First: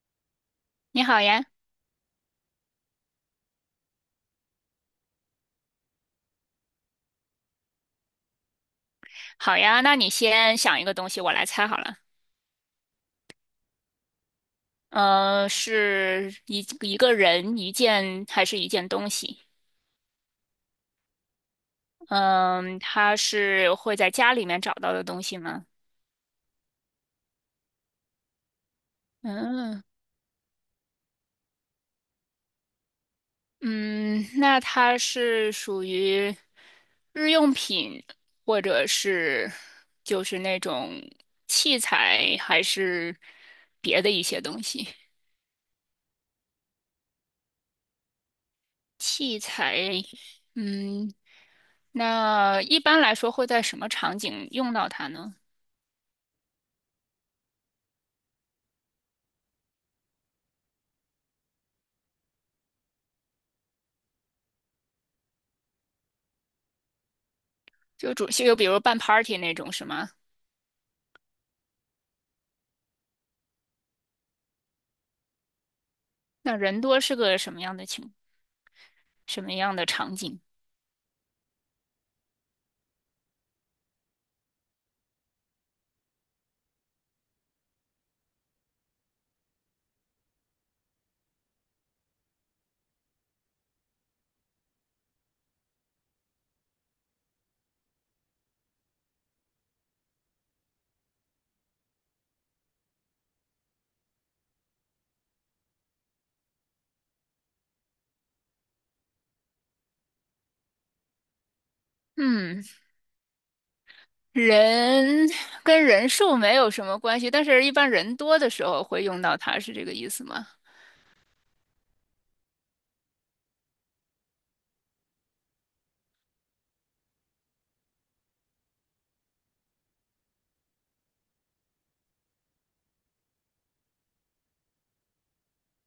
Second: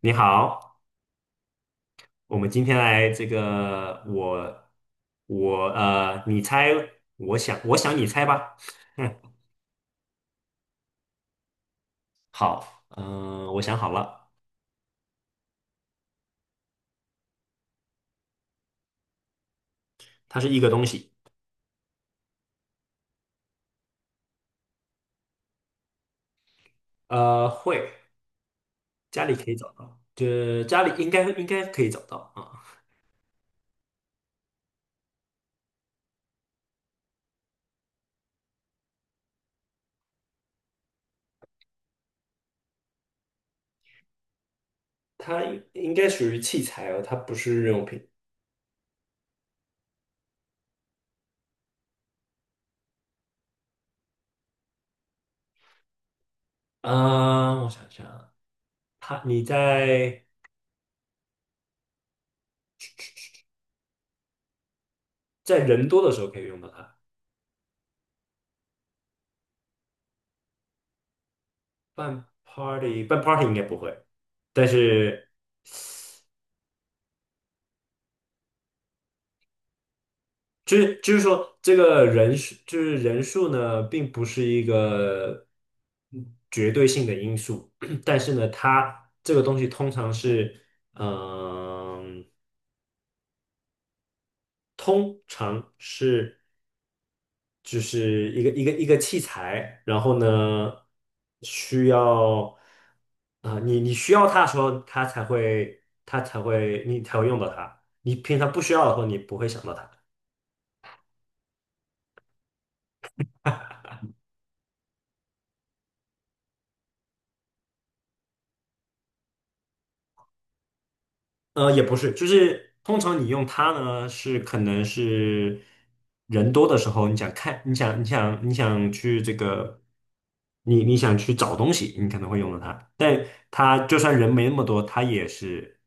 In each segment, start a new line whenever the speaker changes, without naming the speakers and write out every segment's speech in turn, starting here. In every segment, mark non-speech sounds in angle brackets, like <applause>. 你好，
你好呀。
我们今天来这个我我呃，你猜。我想你猜吧。<laughs>
好呀，那你先想一个东西，我来猜好了。
好，我想好了，
是一个人、一件还是一件东西？
它是一个东西。
嗯、它是会在家里面找到的东西吗？
会家里可以找
嗯
到，就家里应该可以找到啊。
嗯，那它是属于日用品，或者是就是那种器材，还是别的一些东西？
它应该属于器材哦，它不是日用品。
器材，嗯，那一般来说会在什么场景用到它呢？
啊，我想想啊，你在人多的时候可以用到它。
就比如办 party 那种是吗？
办 party 应该不会，但是。
那人多是个什么样的场景？
就是说，这个人数就是人数呢，并不是一个绝对性的因素。<clears throat> 但是呢，它这个东西通常是，嗯、通常是就是一个器材。然后呢，需要啊，你需要它的时候，它才会它才会你才会用到它。你平常不需要的时候，你不会想到它。
嗯，人跟人数没有什么关系，但是一般人多的时候会用到它，是这个意思吗？
也不是，就是通常你用它呢，是可能是人多的时候，你想看，你想去这个，你想去找东西，你可能会用到它。但它就算人没那么多，它也是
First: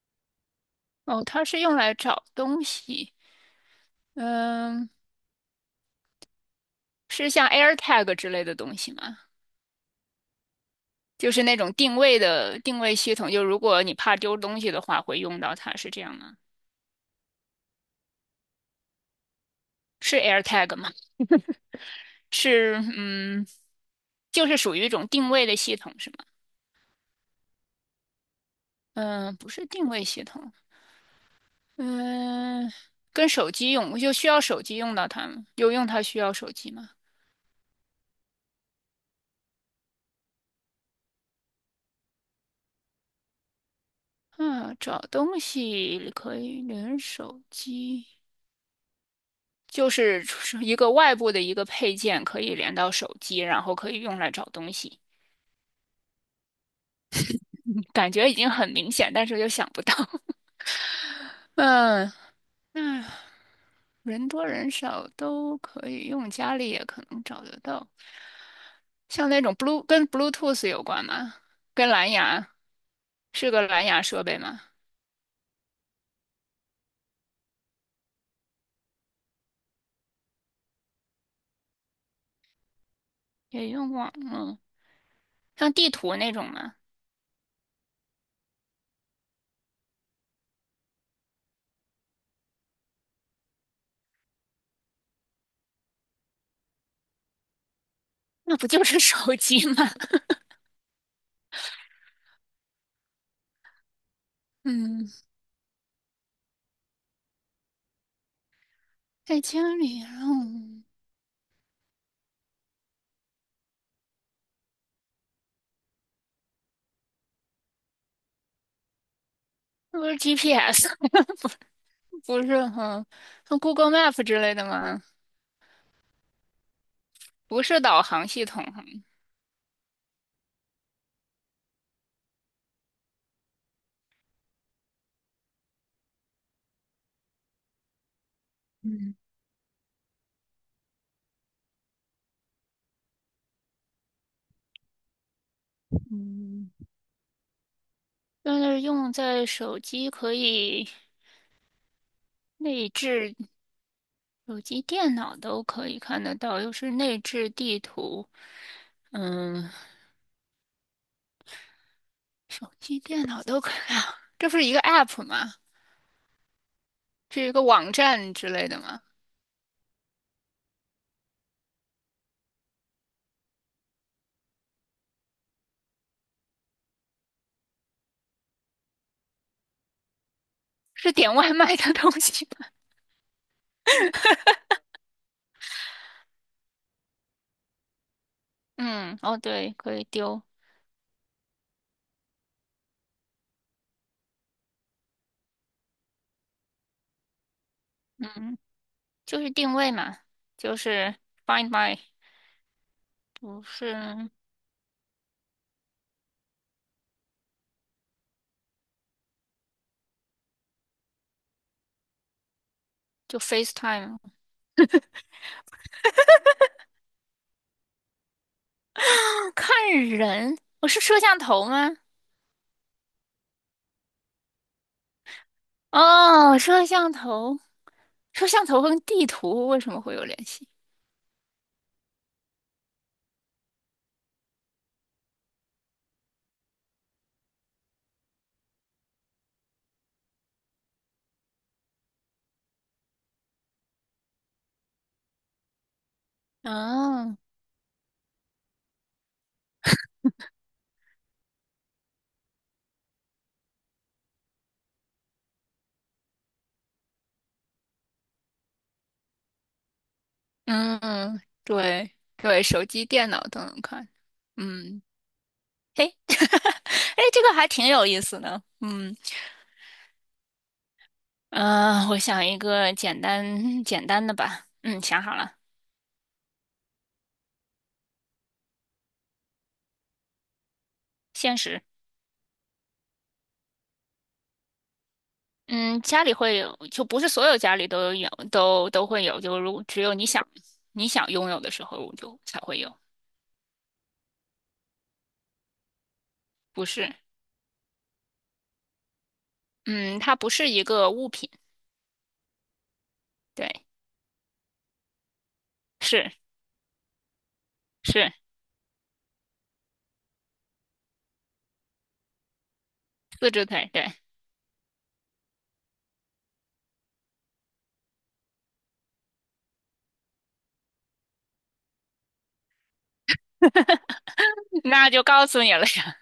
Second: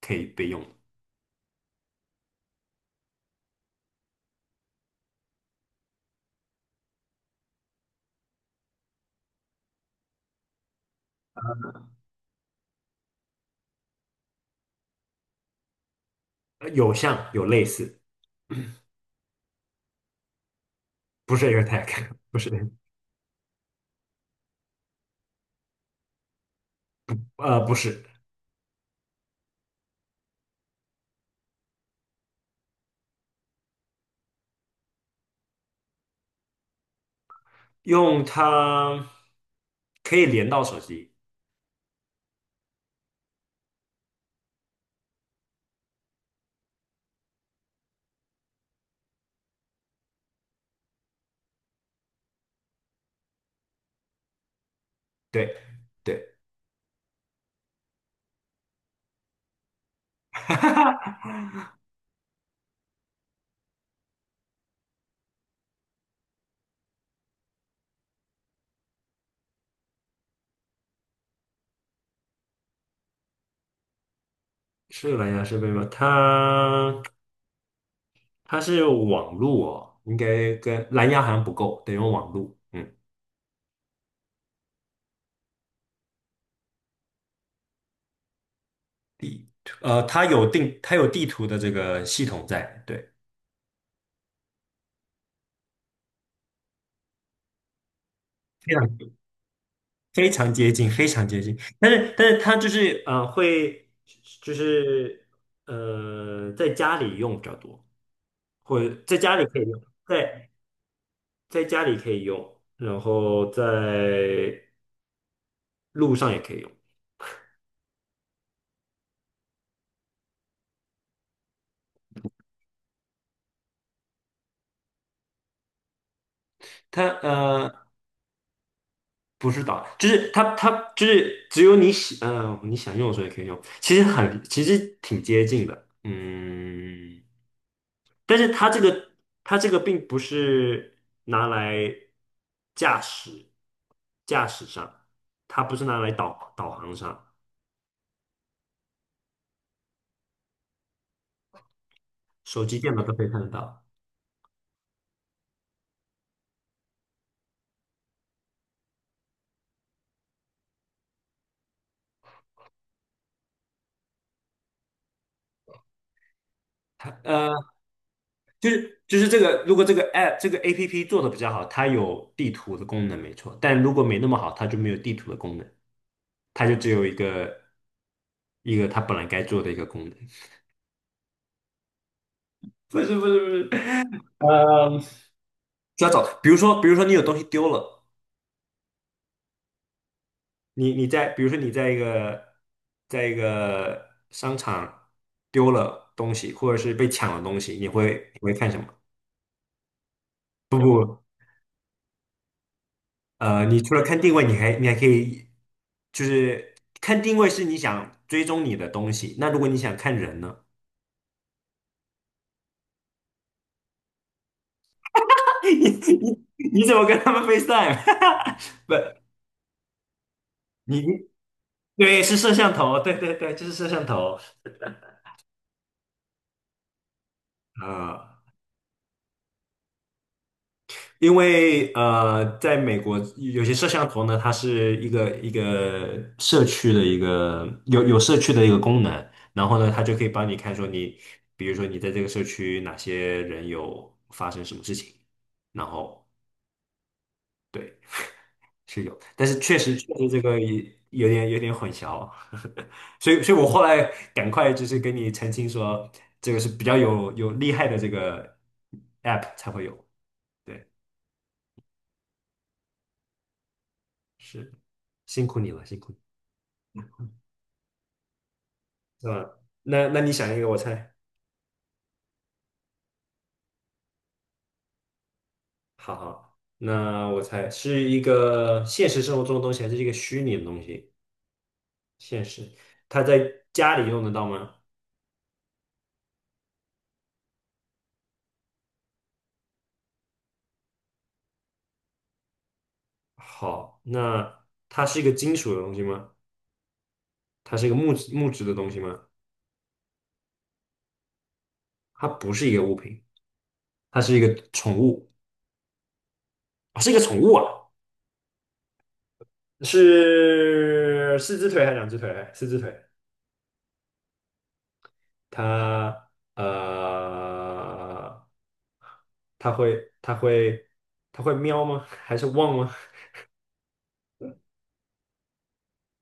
可以被用的。
哦，它是用来找东西，嗯，是像 AirTag 之类的东西吗？就是那种定位系统，就如果你怕丢东西的话，会用到它，是这样吗？
有像有类似，
是 AirTag 吗？
不是 AirTag，<laughs> 不是。
是嗯，就是属于一种定位的系统是吗？
不是。
嗯、不是定位系统。嗯、跟手机用就需要手机用到它吗？有用它需要手机吗？
用它可以连到手机，
嗯，找东西可以连手机，就是一个外部的一个配件可以连到手机，然后可以用来找东西。<laughs>
对对。
嗯，感觉已经很明显，但是又想不到。<laughs>
<laughs>
嗯，那人多人少都可以用，家里也可能找得到。像那种 Blue 跟 Bluetooth 有关吗？跟蓝牙是个蓝牙设备吗？
是蓝牙设备吗？它是网络。哦，应该跟蓝牙好像不够，得用网络。
也用过，嗯，像地图那种吗？
它有地图的这个系统在，对。
那不
非
就
常
是手机吗？<laughs>
非常接近，非常接近。但是它就是会就
嗯，
是在家里用比较多，或者在家
在
里可以
家
用，
里，嗯，
在家里可以用，然后在路上也可以用。
那不是 GPS，<laughs> 不是，哈，像 Google Map 之类的吗？
它
不
呃，
是导航系统哈，
不是导，就是它就是只有你喜，你想用的时候也可以用。其实挺接近的，但是它这个
嗯
并不是拿来驾驶驾驶上。它不是拿来导导
嗯，
航上，
但是用在手机可以
手机、
内
电脑都可以
置，
看得到。
手机、电脑都可以看得到，又是内置地图，嗯，手机、电脑都可以啊，这不是一个 app 吗？是一
呃。
个网站之类
就
的
是
吗？
就是这个，如果这个 app 做的比较好，它有地图的功能没错。但如果没那么好，它就没有地图的功能，它就只有一个它本来该做的一个功能。<laughs>
是点外卖的东西吗？
不是不是不是，嗯，就要找，比如说你有东西丢了。
<laughs> 嗯，哦，对，可以丢，
你你在比如说你在一个商场丢了东西，或者是被抢了东西，你会
嗯，
看什么？
就是定位嘛，就
不
是
不。
Find My，不
你除
是，
了看定位，你还可以，就是看定位是你想追踪你的东西。那如果你想看人呢？
就 FaceTime。
<laughs> 你你你怎么跟他们 FaceTime？<laughs> 不，
啊，看人，我
你
是摄
你
像头吗？
对是摄像头，对对对，就是摄像头。
哦，摄像头，
啊，
摄像头跟地图为什么会有联系？
因为在美国有些摄像头呢，它是一个社区的一个有社区的一个功能。然后呢，它就可以帮你看说你，比如说你在这个社区哪些人有发生什么事情，然后。
哦，
对，是有。但是确实这个也有点混淆，所以我后来赶快就是跟你澄清说，这个是比较有厉害的这个 app 才会有，对，
嗯，对对，手机、电脑都能看。
是。
嗯，
辛苦你了，辛
嘿。
苦你
<laughs> 哎，这个还挺有意思的。嗯，
是吧？那你想一个，我猜。
我想一个简单简单的吧。嗯，想好了，
好好，那我猜是一个现实生活中的东西，还是一个虚拟的东西？
现实。
现实，它在家里用得到吗？
嗯，家里会有，就不是所有家里都有，都会有。就如果只有你想你想拥有的时候，就才会有。
好，那它是一个金属的东西吗？
不是，
它是一个木质的东西吗？
嗯，它不是一个物品。
它不是一个物品，
对，
它是一个宠物。
是
哦，是一个宠物啊。
是
是四只腿还是两只腿？四只腿。
四只腿。对。
他呃，他会他会他会喵吗？<laughs> 还是汪吗？
<laughs> 那就告诉你了呀。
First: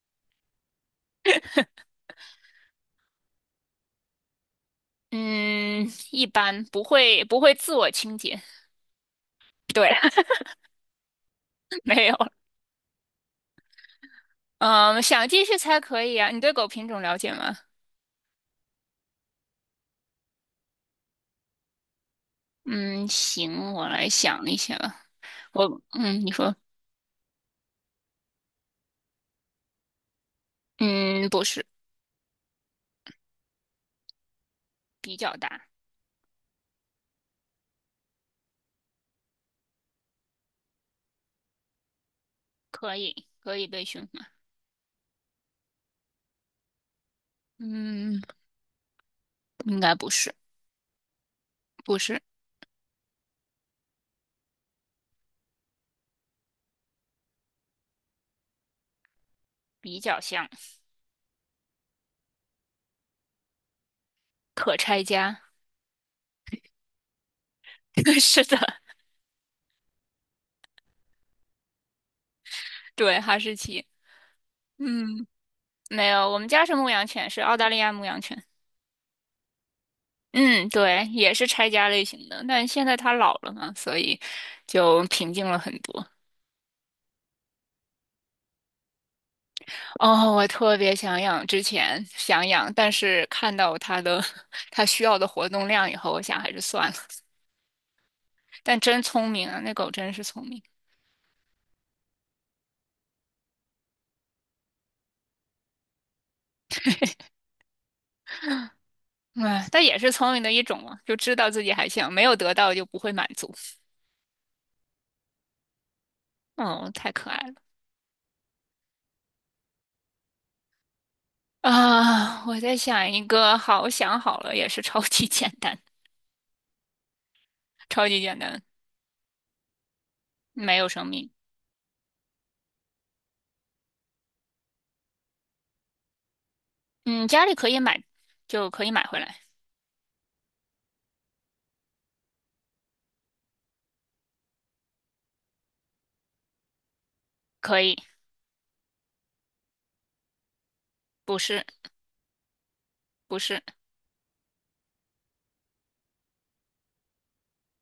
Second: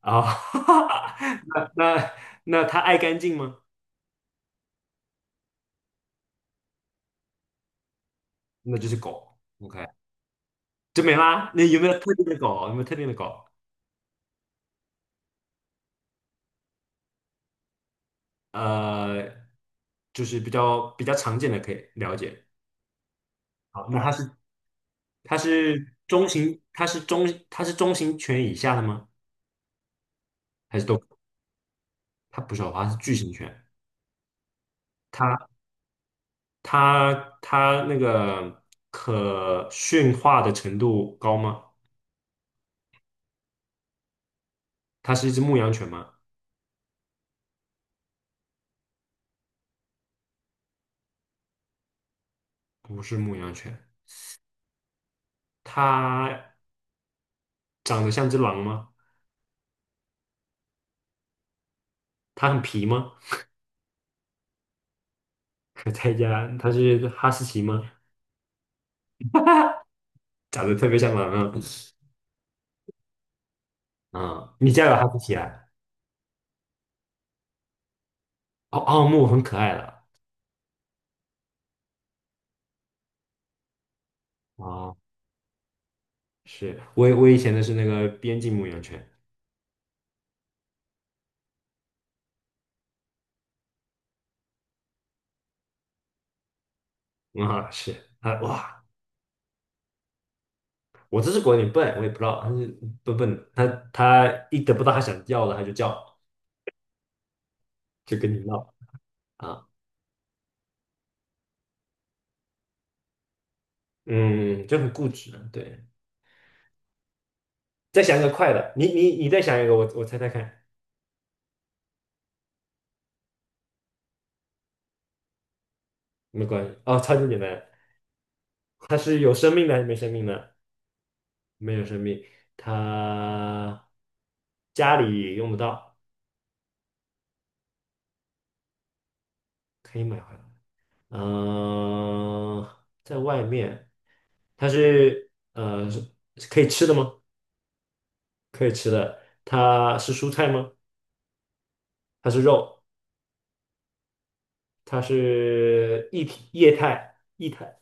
啊，<laughs> 那那那它爱干净吗？
嗯，一般不会不会自我清洁。
那就是狗，OK，
对。
就没啦。那有
<laughs>
没有
没
特
有。
定的狗？有没有特定的狗？
嗯，想继续猜可以啊。你对狗品种了解吗？
呃，就是比较常见的可以了解。
嗯，行，
好，
我
那
来
它是
想一下吧。嗯，
中
你说，
型，它是中型犬以下的吗？还是都？
嗯，不是，
它不是哦，它是巨型犬。
比较大，
它它那个可驯化的程度高吗？
可以，可以被驯化。
它是一只牧羊犬吗？
嗯，应该不是，不是，
不是牧羊犬，它长得像只狼吗？
比较像，
它很皮吗？
可拆家。
<laughs> 可在家，它是哈士奇吗？
<laughs> 是的，
长得特别像狼啊！
对，哈士奇。
啊，你家有哈士
嗯，
奇啊？
没有，我们家是牧羊犬，是澳大利亚牧羊犬。
哦，奥牧很可爱的
嗯，对，也是拆家类型的，但现在它老了嘛，所以
哦。
就平静了很多。
是我以前的是那个边境牧羊犬
哦，我特别想养，之前想养，但是看到它的 <laughs> 它需要的活动量以后，我想还是算了。
啊。是啊，
但
哇，
真聪明啊，那狗真是聪明。
我这只狗有点笨，我也不知道它是笨笨的。它一得不到它想要的，它就叫，就跟你闹。啊，
哎，但也是聪明的一种嘛，就知道自己还想，没有得到就不会满足。
嗯，就很固执了，对。
嗯，太可爱了。
再想一个快的，你再想一个，我猜猜看。
啊！我在想一个，好想好了，也是超级简单，
没关系，哦，超级简单。
超级简单，
它是有生命的还是没生命的？
没有生命。
没有生命。它家里用不到，
嗯，家里可以买，就可以买回来。
可以买回来。嗯、在外面，它是可以吃的吗？
可以，
可以吃的。它是蔬菜吗？
不是，
它是肉，
不是。
它是液态。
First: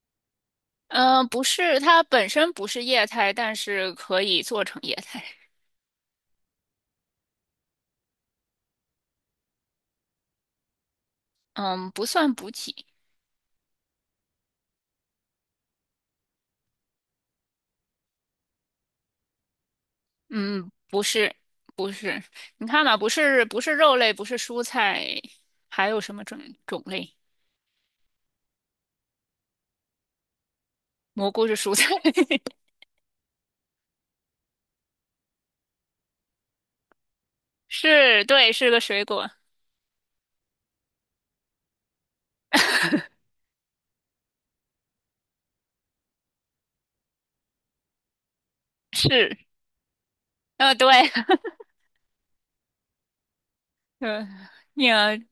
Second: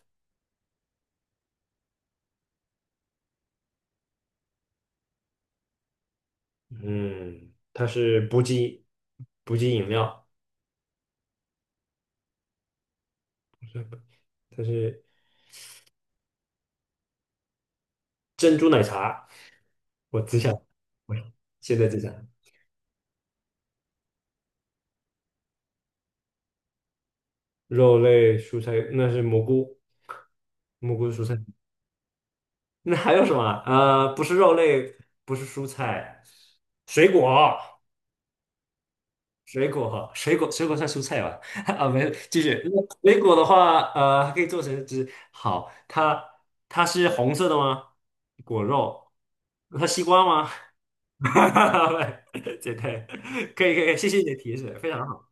嗯、不是，它本身不是液态，但是可以做成液态。
嗯，它是补给饮料。
嗯，不算补体。
它是珍珠奶茶。我只想，
嗯，不
我
是，
现在
不
只想。
是。你看嘛，不是，不是肉类，不是蔬菜，还有什么种类？
肉类、蔬菜，那是蘑菇，蘑菇是蔬
蘑
菜。
菇是蔬菜。
那还有什么啊？不是肉类，不是蔬菜，水果。
<laughs> 是，对，是个水果，
水果哈，水果算蔬菜吧？<laughs> 啊，没有，继续。那水果的话，它可以做成汁。好，它是红色的吗？果肉，
是。
它西瓜吗？
呃，对。
<laughs> 哈哈哈，简单，可以。
<laughs>
谢谢你
嗯，
的提示，
你
非常
啊，
好。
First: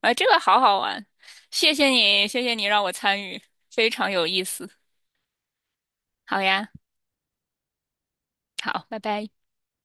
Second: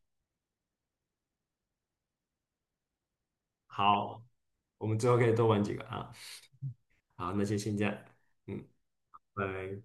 啊，这个好好玩，谢谢你，谢谢你让我参与，非常
好，
有意思。
我们之后可以多玩几个啊。
好呀，
好，那就先这样，嗯，
好，拜拜。
拜拜。